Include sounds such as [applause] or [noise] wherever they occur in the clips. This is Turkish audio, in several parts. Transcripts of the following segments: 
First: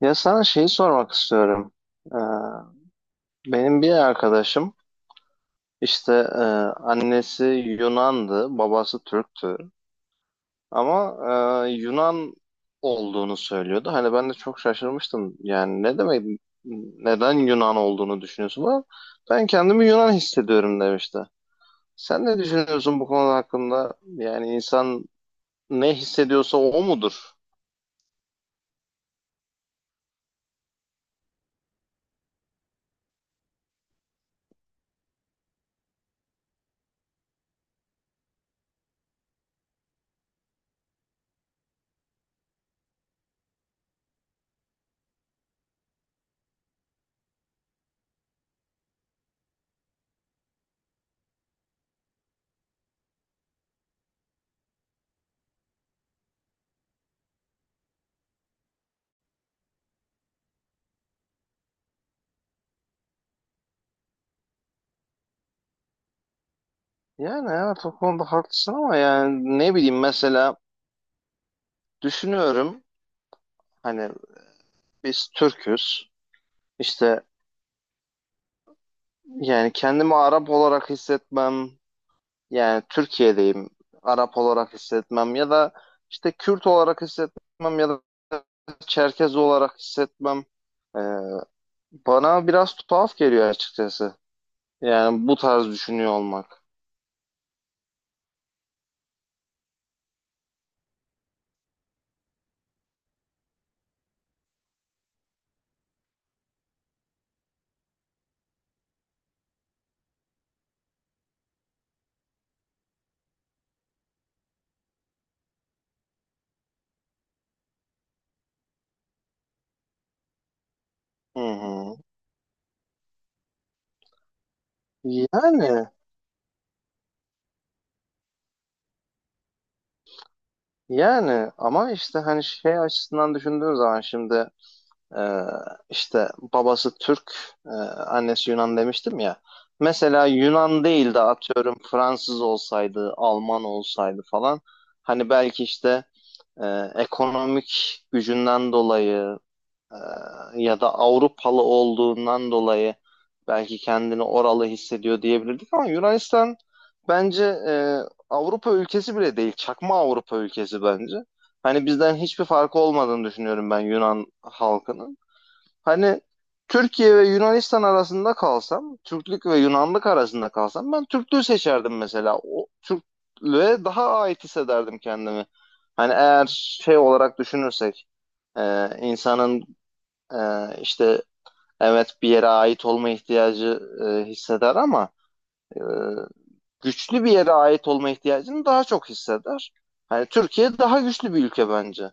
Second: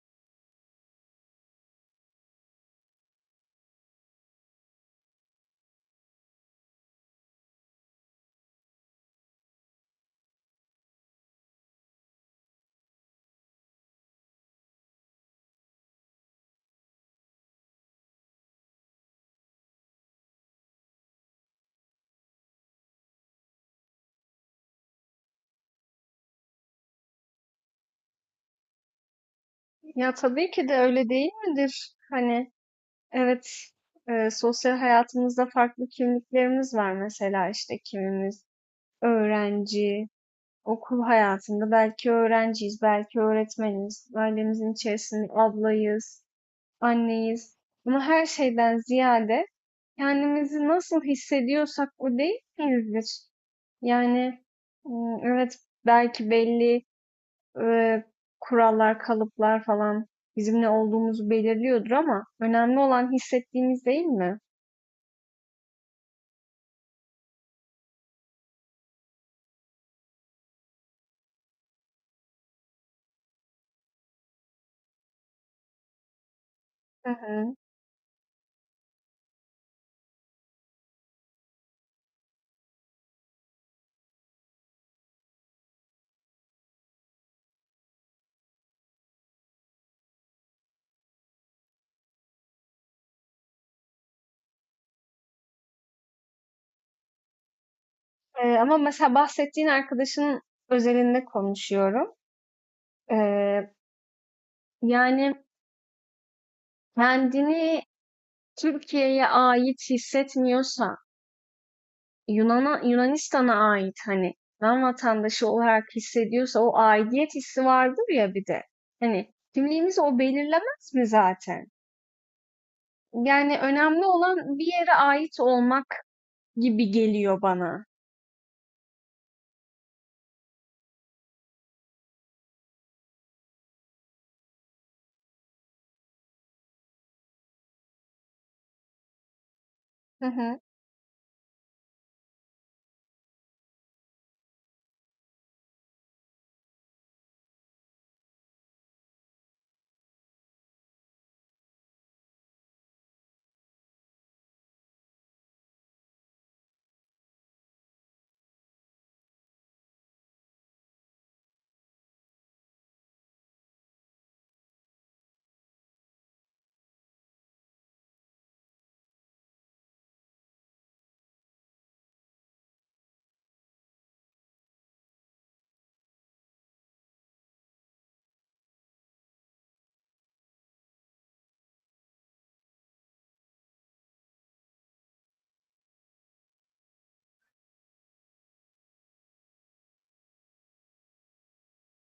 Ya sana şeyi sormak istiyorum. Ee, Benim bir arkadaşım işte e, annesi Yunan'dı, babası Türk'tü. Ama Yunan olduğunu söylüyordu. Hani ben de çok şaşırmıştım. Yani ne demek, neden Yunan olduğunu düşünüyorsun? Ama ben kendimi Yunan hissediyorum demişti. Sen ne düşünüyorsun bu konuda hakkında? Yani insan ne hissediyorsa o mudur? Ya tabii ki de öyle değil midir? Hani evet, sosyal hayatımızda farklı kimliklerimiz var, mesela işte kimimiz öğrenci, okul hayatında belki öğrenciyiz, belki öğretmeniz, ailemizin içerisinde ablayız, anneyiz. Ama her şeyden ziyade kendimizi nasıl hissediyorsak o değil miyizdir? Yani, evet, belki belli e, kurallar, kalıplar falan bizim ne olduğumuzu belirliyordur, ama önemli olan hissettiğimiz değil mi? Yani evet, o konuda haklısın ama yani ne bileyim, mesela düşünüyorum. Hani biz Türk'üz. Hı İşte hı. yani kendimi Arap olarak hissetmem, yani Türkiye'deyim, Arap olarak hissetmem ya da işte Kürt olarak hissetmem ya da Çerkez olarak hissetmem e, bana biraz tuhaf geliyor açıkçası. Yani bu tarz düşünüyor olmak. Ama mesela bahsettiğin arkadaşın özelinde konuşuyorum. E, Yani kendini Türkiye'ye ait hissetmiyorsa, Yunan'a, Yunanistan'a ait, hani Yunan vatandaşı olarak hissediyorsa, o aidiyet hissi vardır ya bir de. Hani kimliğimizi o belirlemez mi Hı zaten? hı. Yani önemli olan bir yere ait Yani olmak gibi geliyor bana. yani ama işte hani şey açısından düşündüğün zaman şimdi Ee, işte babası Türk, e, annesi Yunan demiştim ya. Mesela Hı hı. Yunan değil de atıyorum Fransız olsaydı, Alman olsaydı falan. Hani belki işte ekonomik gücünden dolayı e, ya da Avrupalı olduğundan dolayı belki kendini oralı hissediyor diyebilirdik. Ama Yunanistan bence Avrupa ülkesi bile değil, çakma Avrupa ülkesi bence. Hani bizden hiçbir farkı olmadığını düşünüyorum ben Yunan halkının. Hani Türkiye ve Yunanistan arasında kalsam, Türklük ve Yunanlık arasında kalsam ben Türklüğü seçerdim mesela. O Türklüğe daha ait hissederdim kendimi. Hani eğer şey olarak düşünürsek, insanın e, işte evet, bir yere ait olma ihtiyacı hisseder ama e, güçlü bir yere ait olma ihtiyacını daha çok hisseder. Hani Türkiye daha güçlü bir ülke bence.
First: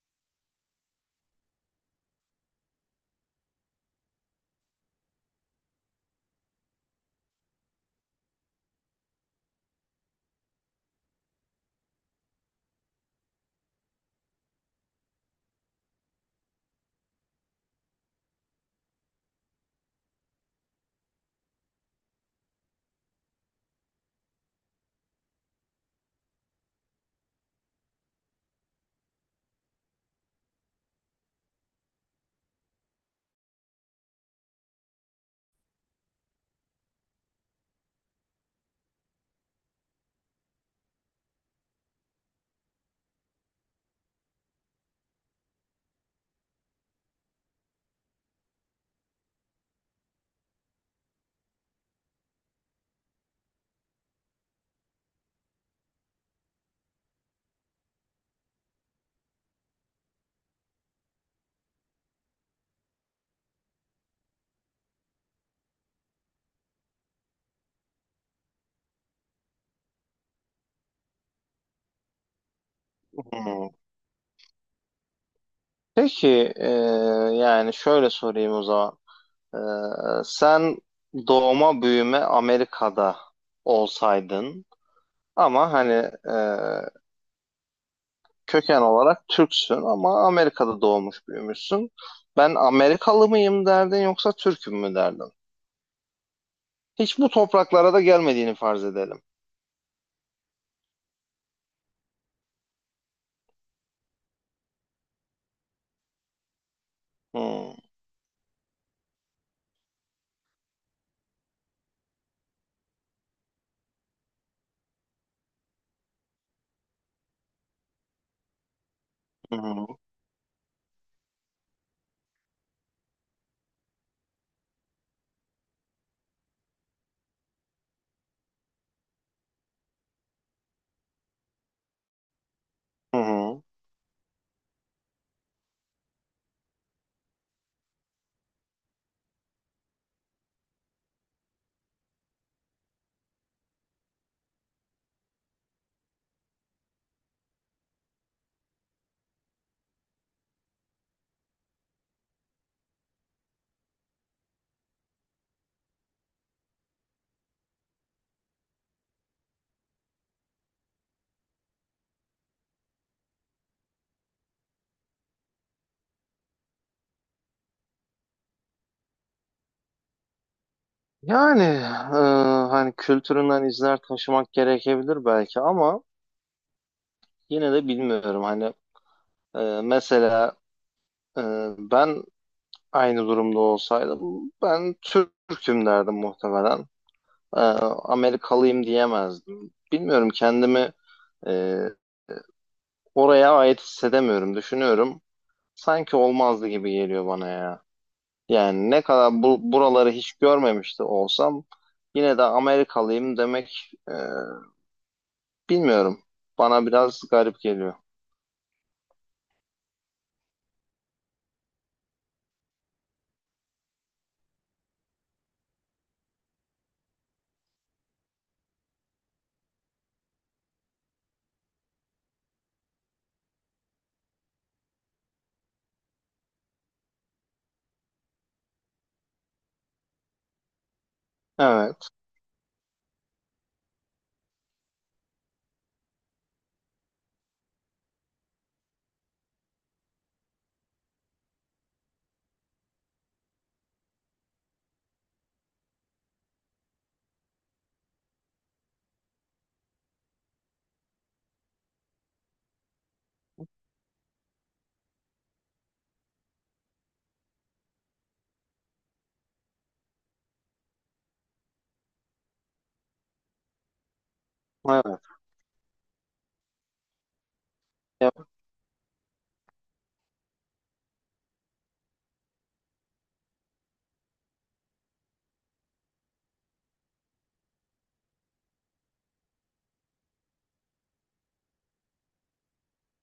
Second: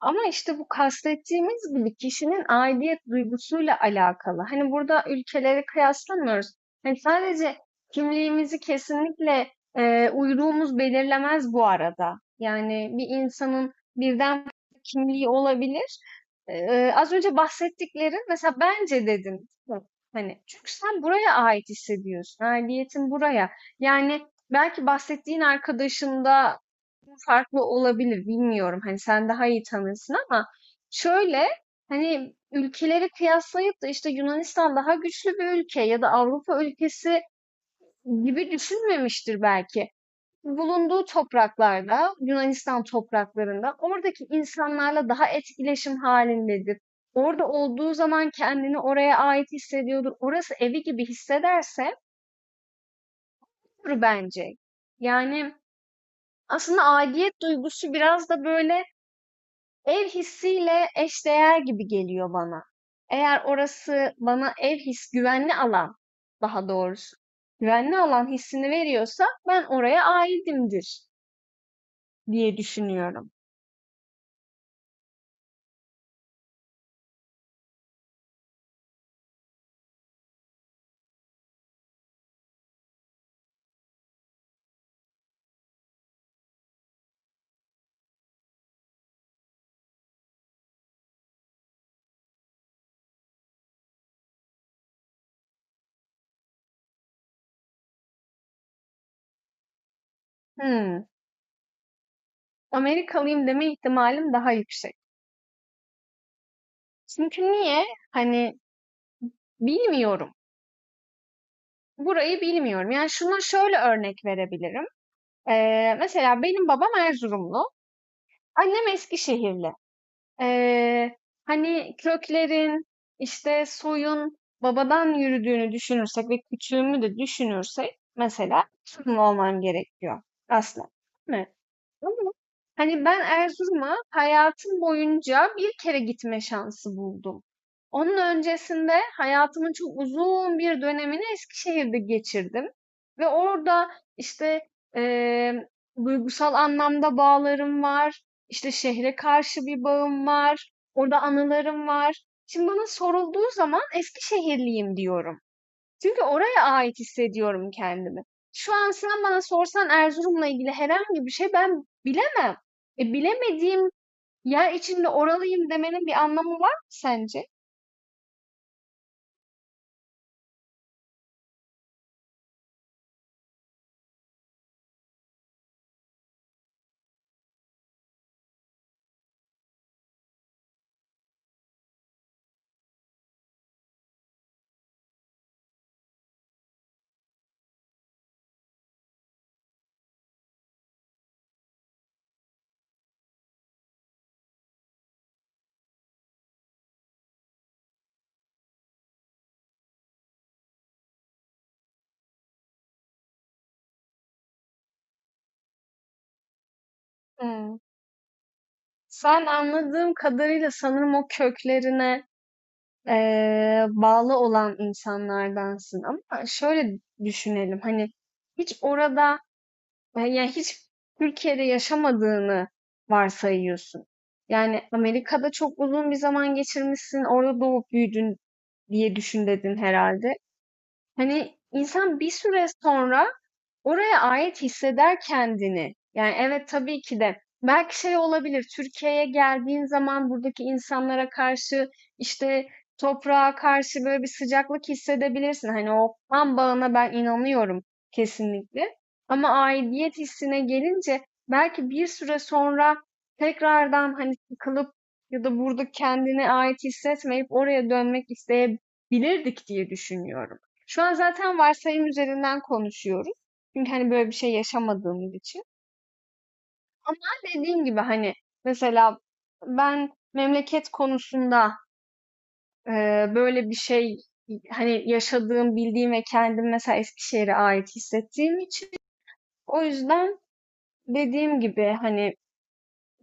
Ama işte bu, kastettiğimiz gibi kişinin aidiyet duygusuyla alakalı. Hani burada ülkeleri kıyaslamıyoruz. Hani sadece kimliğimizi kesinlikle uyruğumuz belirlemez bu arada. Yani bir insanın birden fazla kimliği olabilir. Az önce bahsettiklerin mesela, bence dedim. Hani çünkü sen buraya ait hissediyorsun. Aidiyetin buraya. Yani belki bahsettiğin arkadaşında farklı olabilir, bilmiyorum. Hani sen daha iyi tanırsın, ama şöyle, hani ülkeleri kıyaslayıp da işte Yunanistan daha güçlü bir ülke ya da Avrupa ülkesi gibi düşünmemiştir belki. Bulunduğu topraklarda, Yunanistan topraklarında oradaki insanlarla daha etkileşim halindedir. Orada olduğu zaman kendini oraya ait hissediyordur. Orası evi gibi hissederse olur bence. Yani aslında aidiyet duygusu biraz da böyle ev hissiyle eşdeğer gibi geliyor bana. Eğer orası bana ev his, güvenli alan daha doğrusu, güvenli alan hissini veriyorsa, ben oraya aitimdir diye düşünüyorum. Hmm. Peki yani şöyle sorayım o zaman. Ee, Sen doğma büyüme Amerika'da olsaydın, ama hani e, köken olarak Türksün ama Amerika'da doğmuş büyümüşsün. Ben Amerikalı mıyım derdin yoksa Türk'üm mü derdin? Hiç bu topraklara da gelmediğini farz edelim. Hmm, Amerikalıyım deme ihtimalim daha yüksek. Çünkü Hmm, niye? Hani bilmiyorum. Burayı bilmiyorum. Yani şuna şöyle örnek verebilirim. Mesela benim babam Erzurumlu, annem hı Eskişehirli. hı, Eee, Hani köklerin, işte, soyun babadan yürüdüğünü düşünürsek ve küçüğümü de düşünürsek, mesela Türk mü olmam gerekiyor aslında, değil mi? Ama hani hı ben hı. Erzurum'a hayatım boyunca bir kere gitme şansı buldum. Onun öncesinde hayatımın çok uzun bir dönemini Eskişehir'de geçirdim. Ve orada, işte, eee, duygusal anlamda bağlarım var. İşte şehre karşı bir bağım var. Orada anılarım var. Şimdi bana sorulduğu zaman Eskişehirliyim diyorum. Çünkü oraya ait hissediyorum kendimi. Şu an sen bana sorsan Erzurum'la ilgili herhangi bir şey ben bilemem. Bilemediğim yer içinde oralıyım demenin bir anlamı var mı sence? Yani hani kültüründen izler taşımak gerekebilir belki ama yine de bilmiyorum. Hani e, mesela e, ben aynı durumda olsaydım ben Türk'üm derdim muhtemelen. Amerikalıyım diyemezdim. Bilmiyorum, kendimi e, oraya ait hissedemiyorum. Düşünüyorum. Sanki olmazdı gibi geliyor bana ya. Yani ne kadar buraları hiç görmemişti olsam yine de Amerikalıyım demek bilmiyorum. Bana biraz garip Hmm. geliyor. Sen anladığım kadarıyla sanırım o köklerine bağlı olan insanlardansın. Ama şöyle düşünelim, hani hiç orada, yani hiç Türkiye'de yaşamadığını varsayıyorsun. Yani Amerika'da çok uzun bir zaman geçirmişsin, orada doğup büyüdün diye düşün dedin herhalde. Hani Evet, insan bir süre sonra oraya ait hisseder kendini. Yani evet, tabii ki de belki şey olabilir. Türkiye'ye geldiğin zaman buradaki insanlara karşı, işte toprağa karşı böyle bir sıcaklık hissedebilirsin. Hani o kan bağına ben inanıyorum kesinlikle. Ama aidiyet hissine gelince belki bir süre sonra tekrardan hani sıkılıp ya da burada kendine ait hissetmeyip oraya dönmek isteyebilirdik diye düşünüyorum. Şu an zaten varsayım üzerinden konuşuyoruz. Çünkü hani böyle bir şey evet. yaşamadığımız için. Ama dediğim gibi, hani Ya- mesela ben memleket konusunda, e, böyle bir şey, hani yaşadığım, bildiğim ve kendim mesela Eskişehir'e ait hissettiğim için, o yüzden dediğim gibi, hani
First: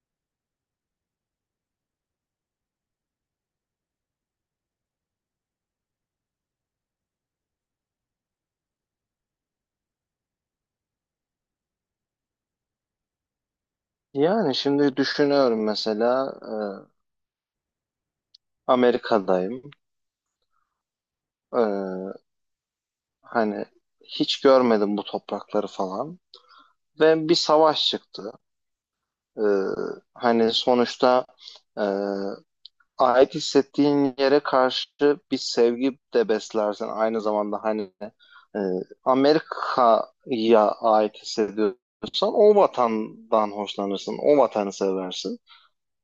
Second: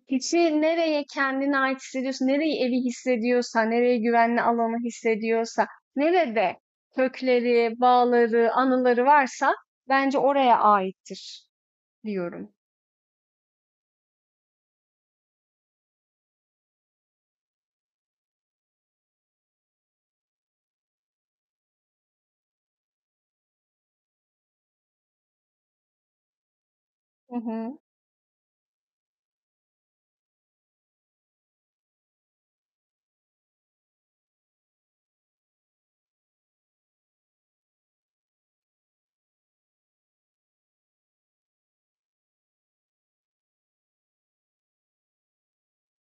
kişi nereye kendine ait hissediyorsa, nereyi evi hissediyorsa, nereye güvenli alanı hissediyorsa, nerede kökleri, bağları, anıları varsa bence oraya aittir diyorum. Yani şimdi düşünüyorum, mesela Amerika'dayım. E, hani hiç görmedim bu toprakları falan. Ve Hı bir hı. savaş çıktı. Ee, hani sonuçta e, ait hissettiğin yere karşı bir sevgi de beslersin. Aynı zamanda hani e, Amerika'ya ait hissediyorsan o vatandan hoşlanırsın. O vatanı seversin.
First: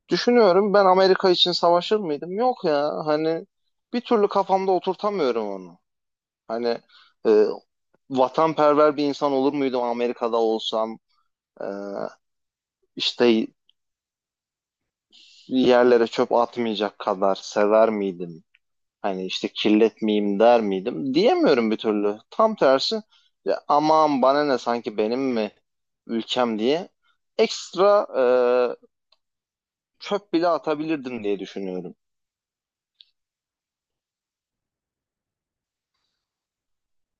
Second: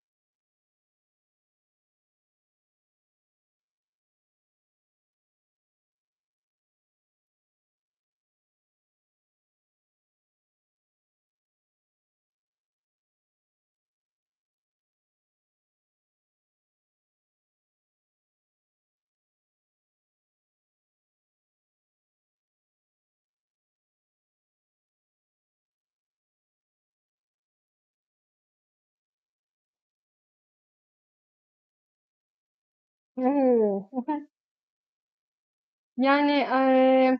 Düşünüyorum, ben Amerika için savaşır mıydım? Yok ya, hani bir türlü kafamda oturtamıyorum onu. Hani e, vatanperver bir insan olur muydum Amerika'da olsam? Ee, işte yerlere çöp atmayacak kadar sever miydim? Hani işte kirletmeyeyim der miydim? Diyemiyorum bir türlü. Tam tersi, ya aman bana ne, sanki benim mi ülkem diye ekstra çöp bile atabilirdim diye düşünüyorum. Oo. Hı hı. Yani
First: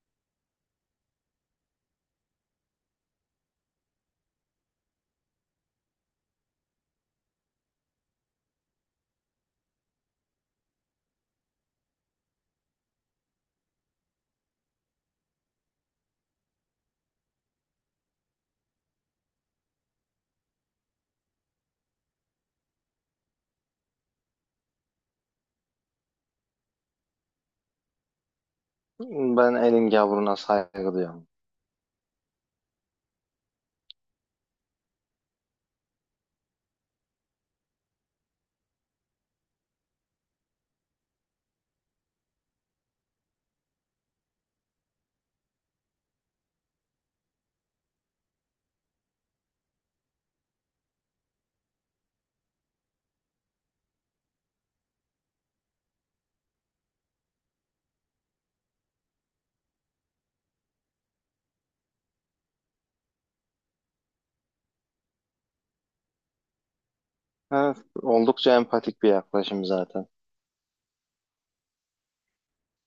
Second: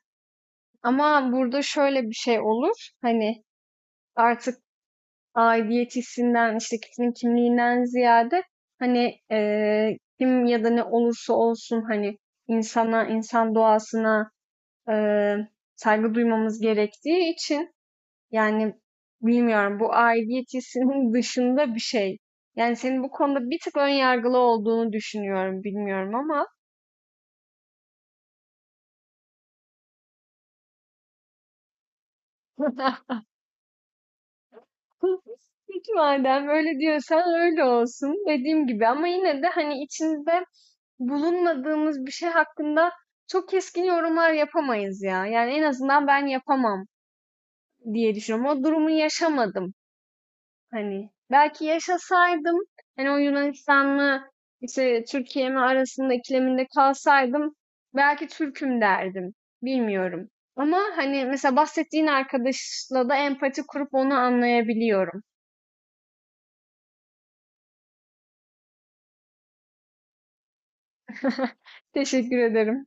ama burada şöyle bir şey olur. Hani artık aidiyet hissinden, işte kişinin kimliğinden ziyade, hani kim ya da ne olursa olsun, hani insana, insan doğasına eee, saygı duymamız gerektiği için. Yani bilmiyorum, bu aidiyet hissinin [laughs] dışında bir şey. Yani senin bu konuda bir tık ön yargılı olduğunu düşünüyorum, bilmiyorum ama. Ben elin gavruna saygı duyuyorum. [laughs] Peki, madem öyle diyorsan öyle olsun, dediğim gibi, ama yine de hani içinde bulunmadığımız bir şey hakkında çok keskin yorumlar yapamayız ya. Yani en azından ben yapamam diye düşünüyorum. O durumu yaşamadım. Hani belki yaşasaydım, hani o Yunanistan'la işte Türkiye mi arasında ikileminde kalsaydım, belki Türk'üm derdim. Bilmiyorum. Ama hani mesela bahsettiğin arkadaşla da empati kurup onu anlayabiliyorum. Evet, oldukça empatik bir yaklaşım zaten. [laughs] Teşekkür ederim.